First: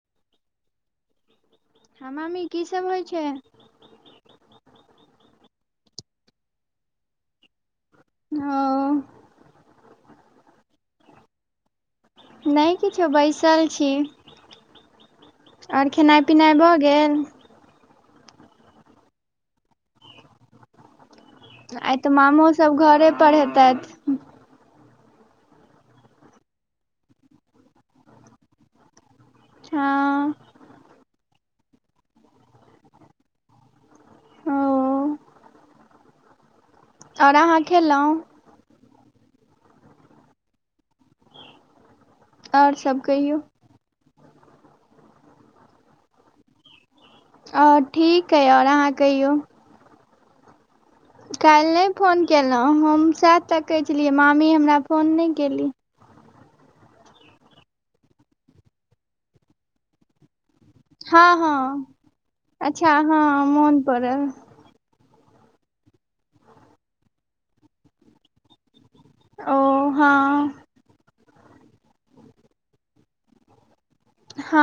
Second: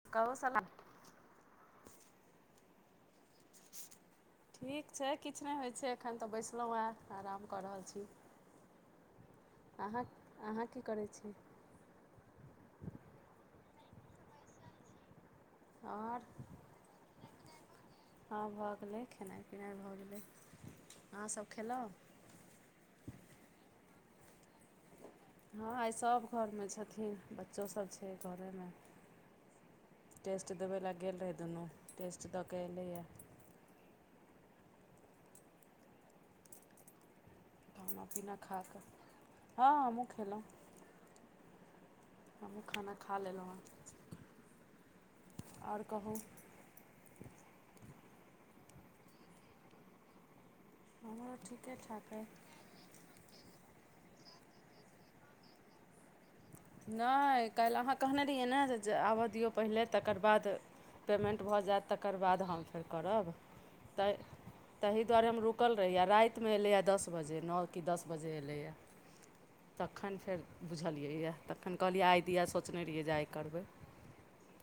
[unintelligible] हां मामी की सब होइ छैय? ठीक छैय किछु नहि होइत छैय एखन तऽ बैसलहुँ हेँ आराम कऽ रहल छी। ओ अहाँ अहाँ की करैत छी? नहि किछो बैसल छी आओर खेनाइ आओर पिनाइ भऽ गेल? हँ भऽ गेलै खेनाइ पिनाइ भऽ गेलै अहाँ सब आइ तऽ मामो सब घरे पर हेतैथ? हँ आइ सब घरमे छथिन बच्चो सभ छैय घरेमे। हँ टेस्ट देबै लए गेल रहै दुनू टेस्ट दऽ कऽ एयलैय। ओ और अहाँके खाना पीना खा कऽ हँ हमहूँ खे लहुँ हमहूँ आओर खाना सब खा कहियौ लेलहुँ हेँ आओर कहू। आओर ठीक अइ आओर अहाँ कहियौ। हमरो काल्हि ठीके नहि ठाक फोन अइ केलहुँ हम सैह तकय छलियै मामी हमरा फोन नहि केली। न‌ए काल्हि आहाँ कहने रहियै ने जे आबै दियौ पहिले तकर बाद हँ पेमेंट भऽ जायत हँ तकर बाद हम फेर अच्छा हँ करब मोन तय पड़ल ताहि दुआरे हम रुकल रहि रायतमे एलै ह दस बजे नओ कि दस बजे एलैय। ओ तखन फेर हँ बुझलियैया। तखन कहलियै आइ दिया सोचने रहियै जे आइ करबै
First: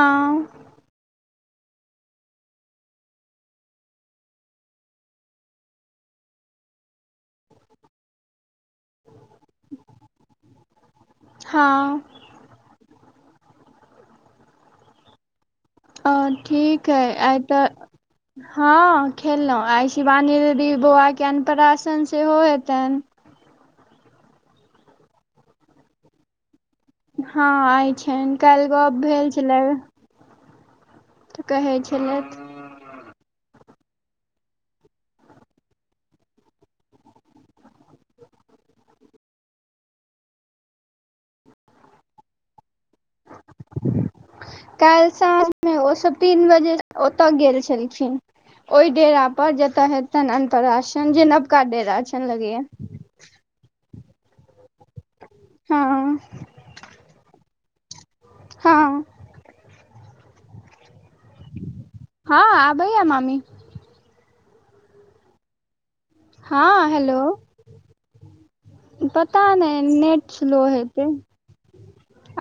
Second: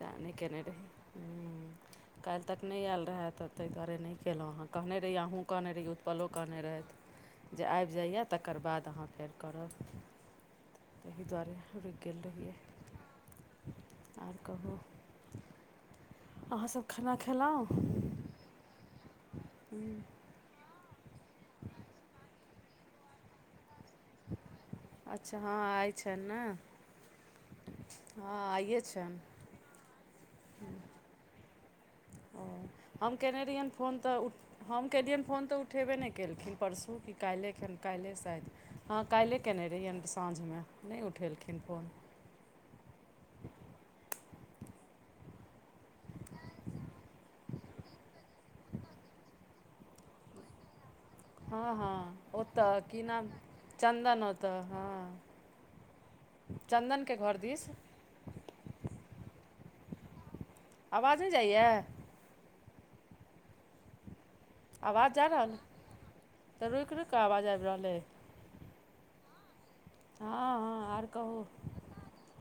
त न‌ए केने रही। [inaudible] काल्हि तक नहि आयल रहए त ताहि दुआरे न‌ए के्यहुँ हँ कहने रहय अहूँ कहने रहियै उत्पलो कहने रहथि। जे आबि जाइया तकर बाद अहाँ फेर करब ताहि दुआरे। हँ [unintelligible] आर कहु। अ ठीक हय आइ तऽ हँ खेललौ आइ शिवानी दीदी बौआ के अनपराशन सेहो हेतैन? अच्छा हँ आय छैन ने? हँ आय छैन हँ काल्हि आइए गप छनि भेल छलय। तऽ कहै छलैथ। ओ हम केने रहियनि फोन तऽ उ हम केलियनि फोन तऽ उठेबे न‌ए केलखिन परसू कि काल्हिए खेन काल्हिए शायद। हँ काल्हिए कयने रहियनि साँझमे न‌हि उठेलखिन फोन। काल्हि साँझमे ओसभ तीन बजे ओतोए गेल छलखिन ओहि डेरा पर जेतोअ हेतेन अन्तरा सन जे नबका हँ हँ डेरा छन लगेय ओतय की नाम चन्दन ओतऽ हँ हँ चन्दन के घर दिस हँ आवाज न‌ए जाइये हँ आबैये मामी आवाज जा रहल तऽ हँ रुक रुक कऽ हेलो आवाज आब रहलै अइ पता न‌ए नेट हँ स्लो हँ आर हेते कहू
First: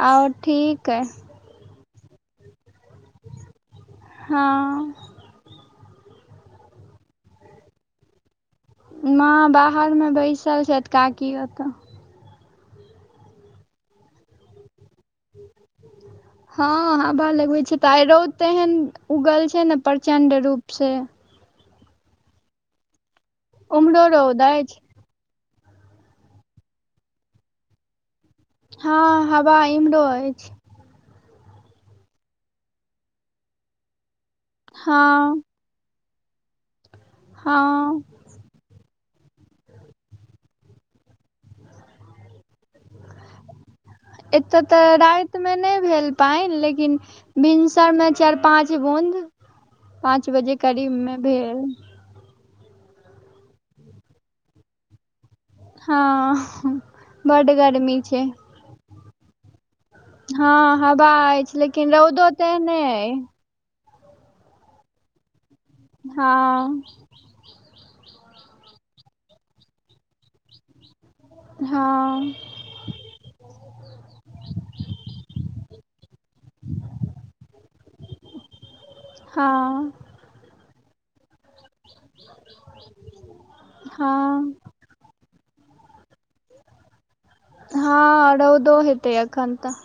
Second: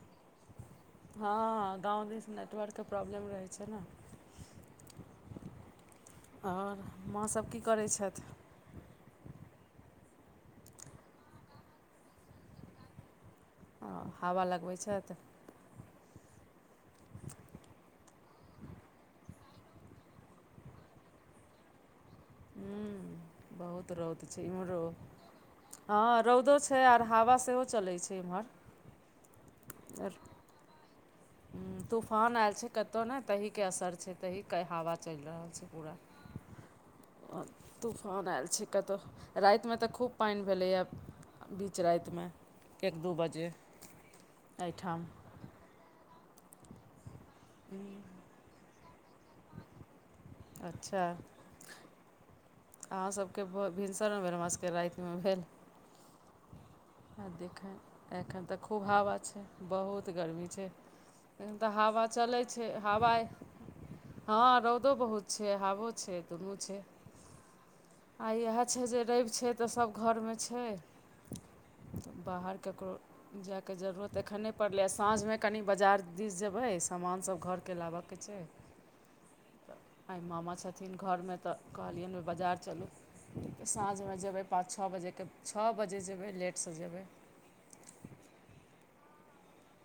आ ठीक अय हँ गाँव दिस नेटवर्क के प्रॉब्लम रहै छै ने हँ और माँ सभ की करै छैथ माँ बाहर मे बैसल छैथ काकी ओतऽ आ हवा लगबै छैथ [inaudible] हँ हवा लगबै छैथ त आ रौद तेहन उगल छै ने प्रचंड रूप से बहुत उम्हरो रौद छै इमहरो अछि हँ रौदो छै आर हवा सेहो चलैत छै एम्हर हँ हवा इमहरो अछि तूफान आयल छै कतहुँ नहि तहिके असर छै तहिके हवा चलि हँ रहल छै पूरा हँ तूफान आयल छी कतहु रातिमे तऽ खूब पानि भेलैए बीच रातिमे एक दू बजे एतय तऽ एहिठाम रातिमे नहि भेल पानि लेकिन भिनसरमे चारि पाँच बंद पाँच बजे करीब अच्छा मे भेल अहाँसभके भ भिनसर भेल हमरा सभके राति मे भेल हँ आ बड देखै गर्मी छै एखन तऽ खूब हवा छै बहुत बहुत गर्मी हँ छै हवा एखन अछि तऽ लेकिन हवा रौदो चलै छै तेहने हवा अइ हँ रौदो बहुत छै हावो छै हँ दुनू छै आ इएह छै जे रवि छै तऽ सभ घोर मे छै हँ बाहर ककरो जाइके जरूरत एखन नहि पड़लै साँझ मे कनि बजार दिस जेबै समान सब घोरके लाबऽ के छै हाँ आइ मामा छथिन घर में तऽ कहलिय अनि ओ बजार चलू साँझ मे जेबै हँ पाछू छः बजेके छः बजे जेबै लेट सँ जेबै हँ रौदो हेतै अखन तऽ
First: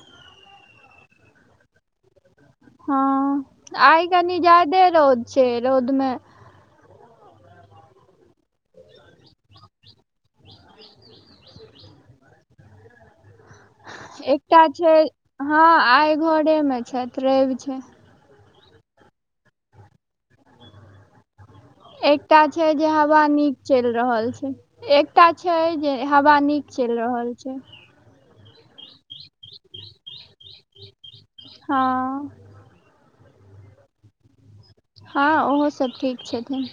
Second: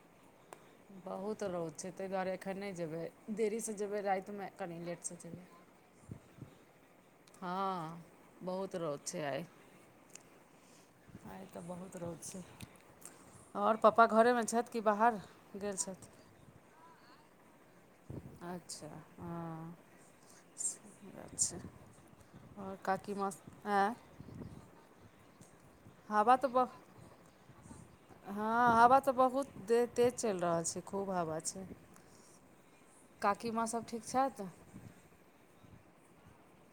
बहुत रौद छै ताहि दुआरे एखन नहि जेबै हँ देरी सँ जेबै आइ राति में कनि ज्यादे लेट सँ जेबै रौद में हाँ बहुत रौद छै आइ आइ तऽ बहुत रौद छै और पप्पा घरे में छथि कि बाहर गेल छथि घरे में छैथ रइब छै अच्छा हाँ अच्छा एकटा छै आओर जे काकी हवा माँ नीक चलि आँय रहल छै एकटा छै जे हवा नीक चलि रहल छै हाँ हवा तऽ बहुत दे तेज चलि रहल छै खूब हवा छै हँ काकी माँ सभ ठीक छैथ हँ ओहो सभ ठीक छथिन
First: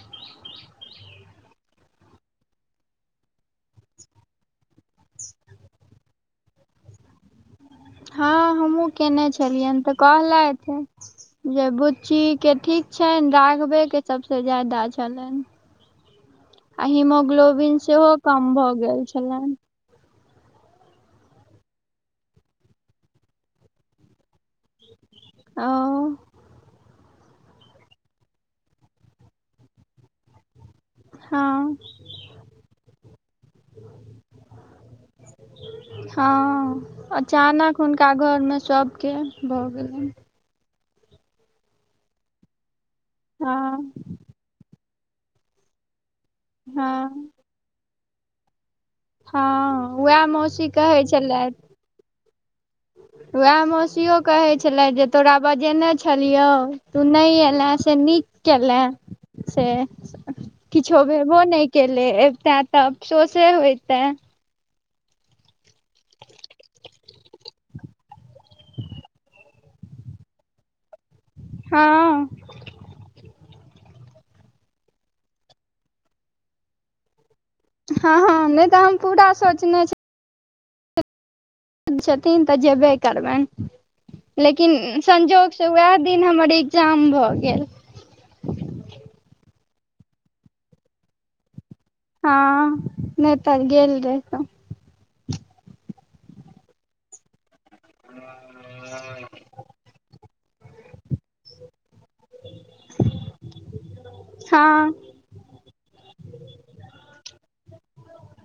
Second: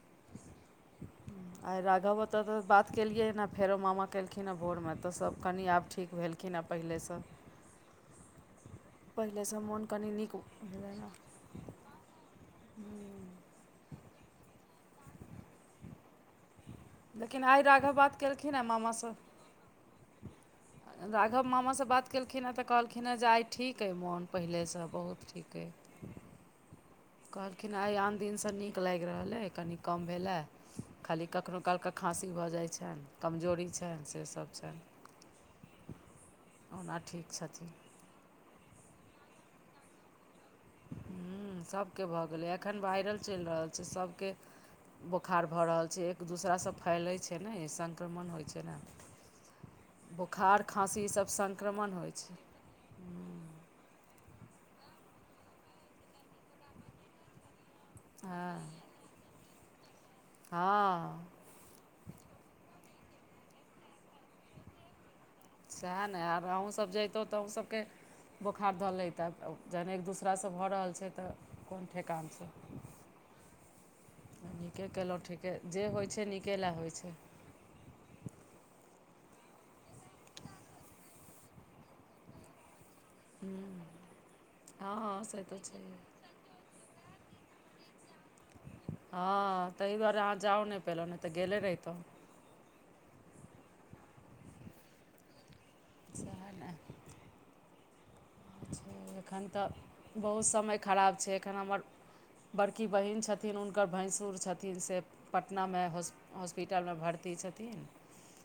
आइ राघव तऽ तऽ बात केलियै ने फेरो मामा केलखिन हँ भोर में तऽ सभ कनि आब ठीक भेल केना पहिले सँ हाँ हमहूँ कयने पहिलेसँ छलियनि मोन तऽ कनि नीक भेलनि हेँ कहलैथ जे बुच्ची के ठीक छन राघबे के सबसे ज्यादा छै छलनि आ लेकिन आइ हिमोग्लोबिन राघव सेहो बात कम केलखिन हेँ भऽ गेल मामासँ छलैन [inaudible] राघव मामा सँ बात केलखिन हे तऽ कहलखिन हे आइ ठीक आइ मौन पहिले सँ बहुत ठीक अऽ ओ कहलखिन आइ आन दिन सँ नीक लागि रहल अइ कऽनिक कम भेलै या खाली हँ कखनहु काल‌ के खाँसी भऽ जाइ छनि कमजोरी छैन से सभ छैन हाँ ठीक छथिन अचानक टा घर में सभके भऽ गेलनि हुँ सभके भऽ गेलै एखन वायरल चलि रहल छै हँ सभ के बोखार भऽ रहल छै एक दूसरासँ हँ फैलैत छै ने संक्रमण होइत छै ने हँ उएह बोखार मौसी कहै खाँसी ई सभ संक्रमण होइ छै वएह मौासियो कहै छलथि जे तोरा बजेने छलियौ तू नहि एले से नीक हँ केले से किछो हँ भेबो नहि केेल ते तऽ अफसोसे होयतै सएह ने आर अहूँ सभ जैतहुँ तऽ अहूँ सभ के बोखार धऽलै तऽ जहन एक दोसरा सँ भऽ रहल छै तऽ कोन हँ ठेकान सँ नीके केलहुँ ठीके जे होइत छै नीके लए होइ छै हाँ हाँ नहि तऽ हम पूरा सोचने जे छथिन तऽ जेबे करबनि लेकिन हँ हँ से तऽ संजोगसँ उएह छैहे दिन हमर ई एग्जाम भय गेल हाँ ताहि दुआरे अहाँ जाउ नहि पहिल नहि तऽ गेले रहितौ हँ नै तऽ गेल रहितौ सेहा न हम [inaudible] एखन तऽ बहुत समय खराब छै एखन हमर बड़की बहिन छथिन ऊन हुनकर भैंसुर छथिन हँ से पटना में हॉस्पिटल में भर्ती छथिन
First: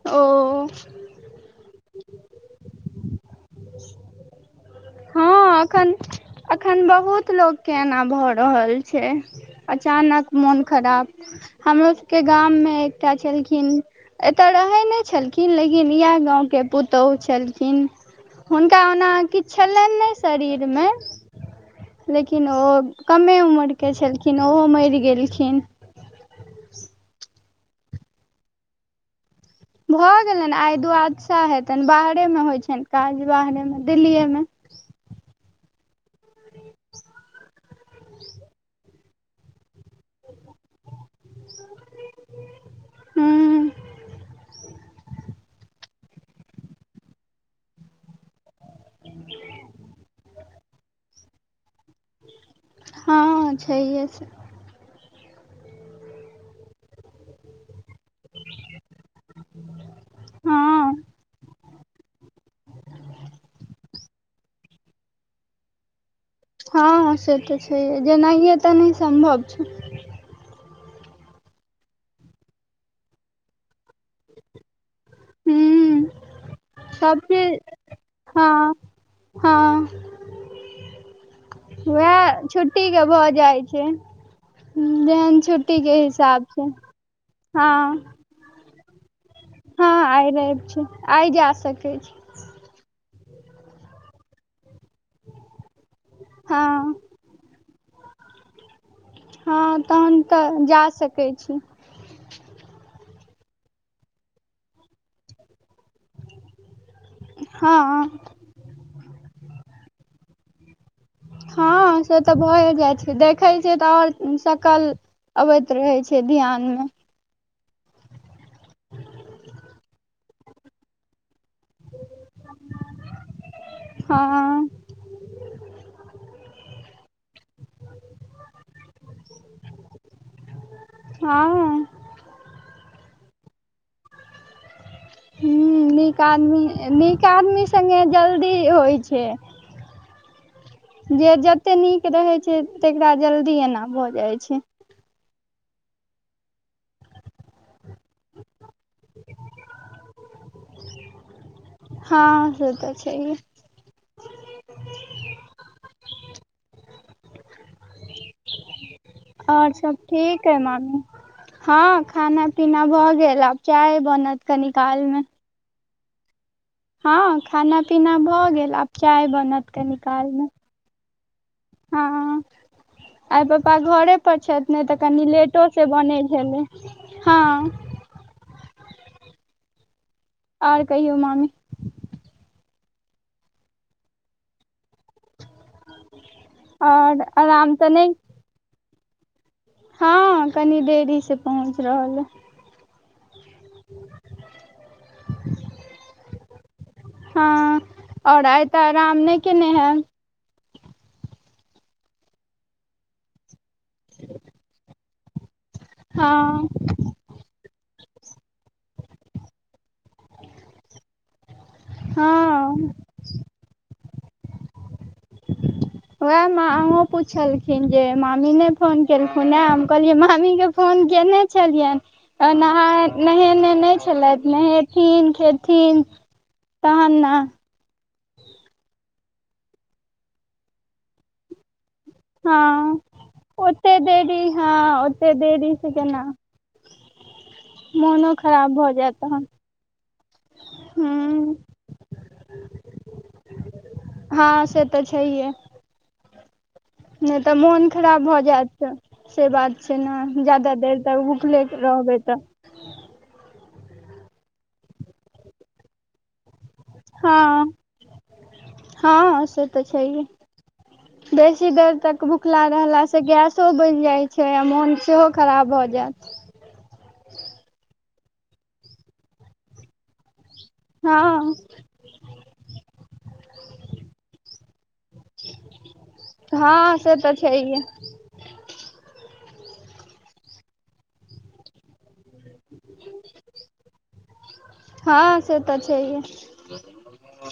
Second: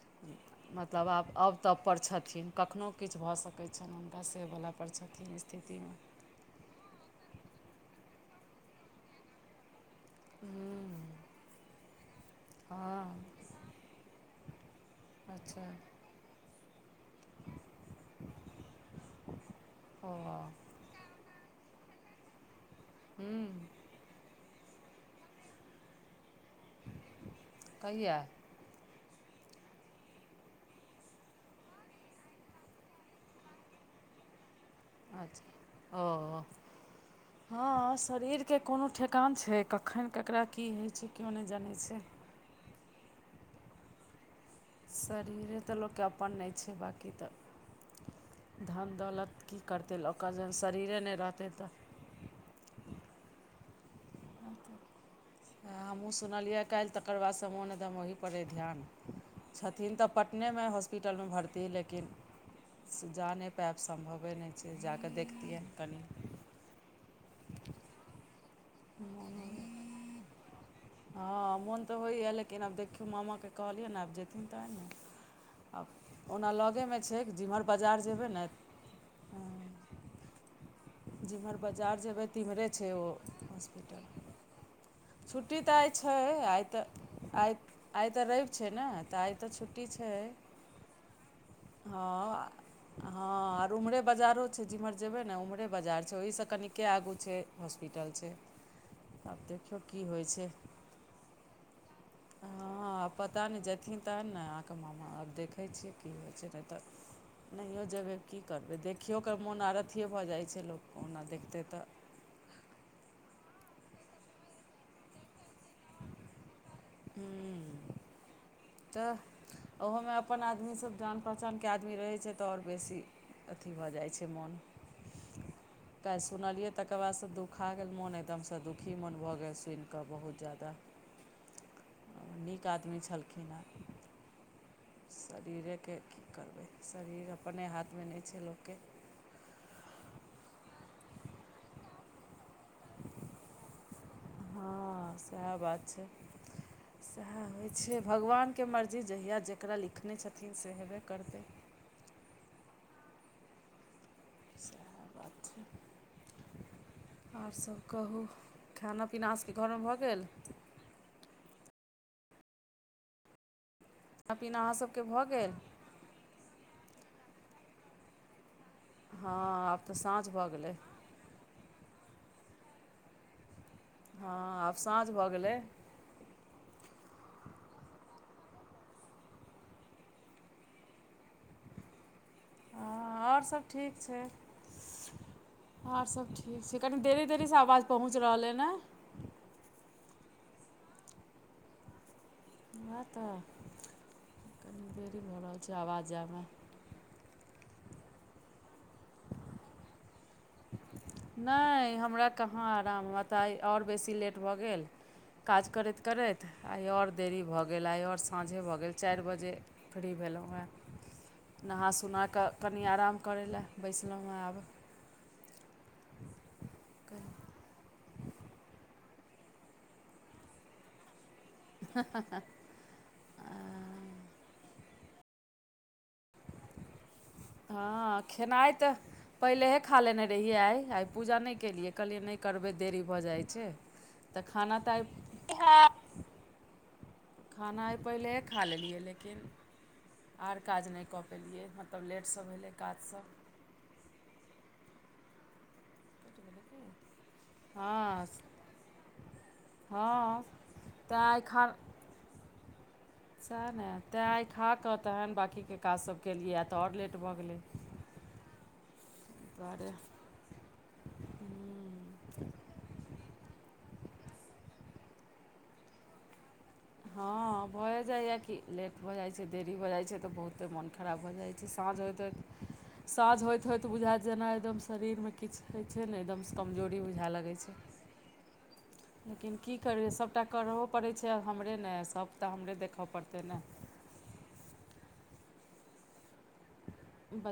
ओ मतलब आब आब तब पर छथिन कखनहु किछु भऽ सकै छनि हुनका से वाला बात हाँ ऐखन अखन बहुत लोक के एना भऽ रहल छै अचानक मोन खराब हमरो सबके गाम मे हँ एकटा छलखिन एतय रहैत नहि छलखिन अच्छा लेकिन इएह गाँवके पुतोहु छलखिन हुनका ओना किछु छलनि ओ नहि शरीरमे लेकिन ओ कमे उमरके छलखिन ओहो मरि गेलखिन कहिया भऽ गेलनि आइ दुू आदशा हेतनि बाहरे मे होइ छनि काज बाहरे मे दिल्लीे मे अच्छा ओ हँ शरीरके कोनो ठेकान छै कखन ककरा की होइ छै केओ नहि जानै छै ह्म शरीरे तऽ लोककेँ अपन नहि छै बाँकी तऽ धान दौलत की करतै ओकर जहन शरीरे नहि रहतै तऽ हाँ छैहे से हमहुँ सुनलियै काल्हि तकर बाद स मोन एकदम ओहिपरइ ध्यान छथिन तऽ पटनेमे हँ हॉस्पिटलमे भर्ती लेकिन [unintelligible] से जा नहि पायब सम्भवे नहि छै जा कऽ देखतियै कनि हँ से तऽ छै जे नहि तऽ नहि संभव छै हँ मोन तऽ होइए लेकिन आब देखियौ मामाके कहलियैन आब जेथिन तहन ने हूँ आब ओना लगेमे सब छै चीज जेम्हर बाजार जेबै ने हँ हँ जेम्हर बाजार जेयबै वएह तिम्हरे छै छुट्टी के भऽ ओ जाइ छै हॉस्पिटल जेहन छुट्टी तऽ आइ के छै हिसाब से आइ तऽ आ हँ आइ तऽ रवि छै ने तऽ आइ तऽ छुट्टी हँ छै आइ रैब छै आइ जा सकै छी हँ हँ आर उम्हरे बजारो छै जिम्हर जेबे ने उम्हरे बजार छै ओहि से कनिके हँ आगू छै हॉस्पिटल छै आब हँ देखियौ की तहन होइ छै तऽ जा सकै छी हँ आ पता नहि जेथिन तहन ने अहाँके मामा आब देखै छियै की होइ छै ने तऽ हँ नहिओ जेबै की करबै देखियो कऽ मोन आर अथिए भऽ जाइत छै लोक ओना देखतै तऽ हँ से तऽ भए जाइ छै देखै छियै तऽ आओर शकल अबैत रहे छै ध्यान मे हूम्म तऽ ओहोमे अपन आदमी सब जान पहचानके आदमी रहै छै तऽ आओर बेसी अथी भऽ जाइ छै मोन ह [inaudible] काल्हि सुनलियै तकर बाद से दुखा गेल मोन एकदमसँ दुखी मोन भऽ गेल सुनिकऽ बहुत ज्यादा दा हँ नीक आदमी छलखिन हेँ हूँ शरीरेके नीक की आदमी करबै शरीर अपने हाथमे नहि छै लोकके कि छै जे जते नीक रहैत छै तेकरा जल्दी एना भऽ जाइत छै हँ सएह बात छै सएह होइ छै भगवानके मर्जी जहिया जेकरा लिखने छथिन से हेबे करतै हँ से तऽ छैहे सेह बात छै आओर सभ कहू खाना पीना अहाँसभके आओर घरमे सब भऽ गेल ठीक अय मामी हँ खाना पीना भऽ गेल आब चाय खाना बनत पीना कनी अहाँसभके काल मे भऽ गेल हँ खाना पीना भऽ गेल आब चाय हँ बनत आब कनी तऽ साँझ काल मे भऽ गेलै हँ आइ पप्पा घरे हँ पर छथि आब ने तऽ साँझ कनि भऽ गेलै लेटो से बनै भेलै हँ आओर कहियौ मामी हँ आओर सभ ठीक छै आओर सभ ठीक ठीक छै कनि आओर देरी देेरीसँ आराम आवाज तऽ नहि पहुँच रहल अय ने हँ कनी देरी से पहुँच रहल अय वएह तऽ कनि देरी भऽ रहल छै आवाज जायमे हँ आओर आइ तऽ आराम नहि केने हैब नहि हमरा कहाँ आराम तऽ आइ आओर बेसी लेट भऽ गेल काज करैत करैत हँ आइ आओर देरी भऽ गेल आइ आओर साँझे भऽ गेल चारि बजे फ्री भेलहुँ हें नहा सुना कऽ कनि हँ आराम करै लए बैसलहुँ हें आब वएह माँहो पुछलखिन जे मामी नै फोन केलखुन ए हम कहलियै मामी के फोन केने छलियनि तऽ नहा हाय नहेने नहि छलथि नहेथिन खेथिन तहन ने हँ खेनाइ तऽ पहिलेहे खा लेने रहियै आइ आइ पूजा नहि केलियै कहलियै नहि करबै हँ देरी भऽ जाइ छै ओते देरी तऽ खाना तऽ हँ ओते देरी से आइ केना खाना आइ मोनो पहिलेहे खा खराब भऽ लेलियै जायत लेकिन तहन आर काज नहि कऽ हूँ पेलियै मतलब लेटसँ भेलै काजसभ हँ से तऽ छैेहे नहि तऽ मोन खराब हँ भऽ जायत से बात छै ने हँ ज्यादा देर तऽ तक आइ भुखले रहबै तऽ सह ने तै खा कह ते हैन बाकी के काज सब केलियए तऽ आओर लेट भऽ गेलै हँ हँ से तऽ दुआरे [inaudible] बेसी देर तक भुखला रहलास से गैसो बचि जाइत छै आ मोन सेहो खराब भऽ जायत हँ भऽ जाइय कि लेट भऽ जाइत छै देरी भऽ जाइत छै तऽ बहुत तऽ मोन खराब भऽ जाइ हँ छै साँझ होइतइतऽ साँझ होइत होइत बुझाइत जेना एकदम शरीरमे किछु होइ छै ने एकदम हँ कमजोरी से तऽ बुझाए लगै छै छैहे लेकिन की करियै सभटा करबो पड़ैत छै हमरे ने सभ तऽ हमरे देखऽ पड़तै ने हँ से तऽ छैहे ब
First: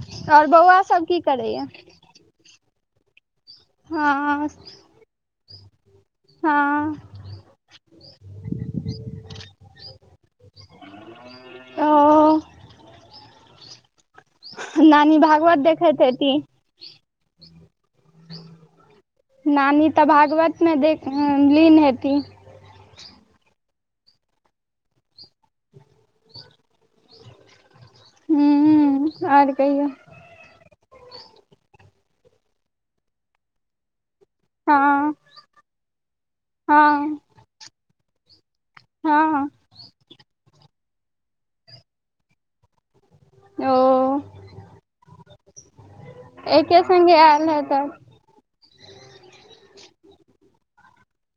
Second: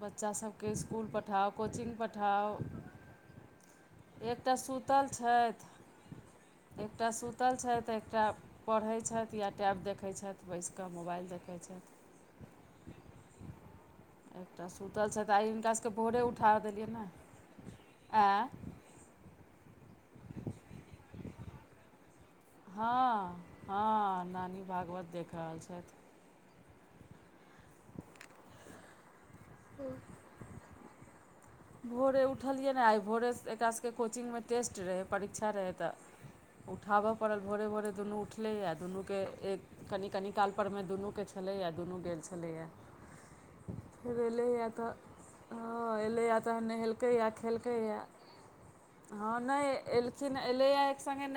बच्चा आओर सबके बौआ सब इसकुल की पठाउ करैया कोचिंग पठा ठाउ हँ एकटा सुूतल छथि हँ एकटा सूत पतल छथि एकटा पढ़ै छथि या टैब देखै छथि बैस कऽ मोबाइल देखैत छथि ओ [inaudible] एकटा सुतल नानी छथि तऽ आइ भागवत हिनका सबके देखैत भोरे हेती उठा देलियनि है ऐ नानी तऽ भागवतमे देख लीन हेती हँ हँ नानी भागवत देख रहल छथि हू आर कहियौ भोरे उठलियै ने आइ भोरेसँ एकरा सभके कोचिंगमे टेस्ट हँ रहै परीक्षा रहै तऽ उठाबय हँ पड़ल भोरे भोरे दुनू उठलैए दुनूके हँ एक कनि कनि कालप मे दुनूके छलैएा दुनू गेल छलैए ओ फेर एलैए तऽ हँ एलैए तहन एके संगे नहेलकैए आयल हेतऽ खेलकैए हँ नहि एलखिन एलै एक संगे नहि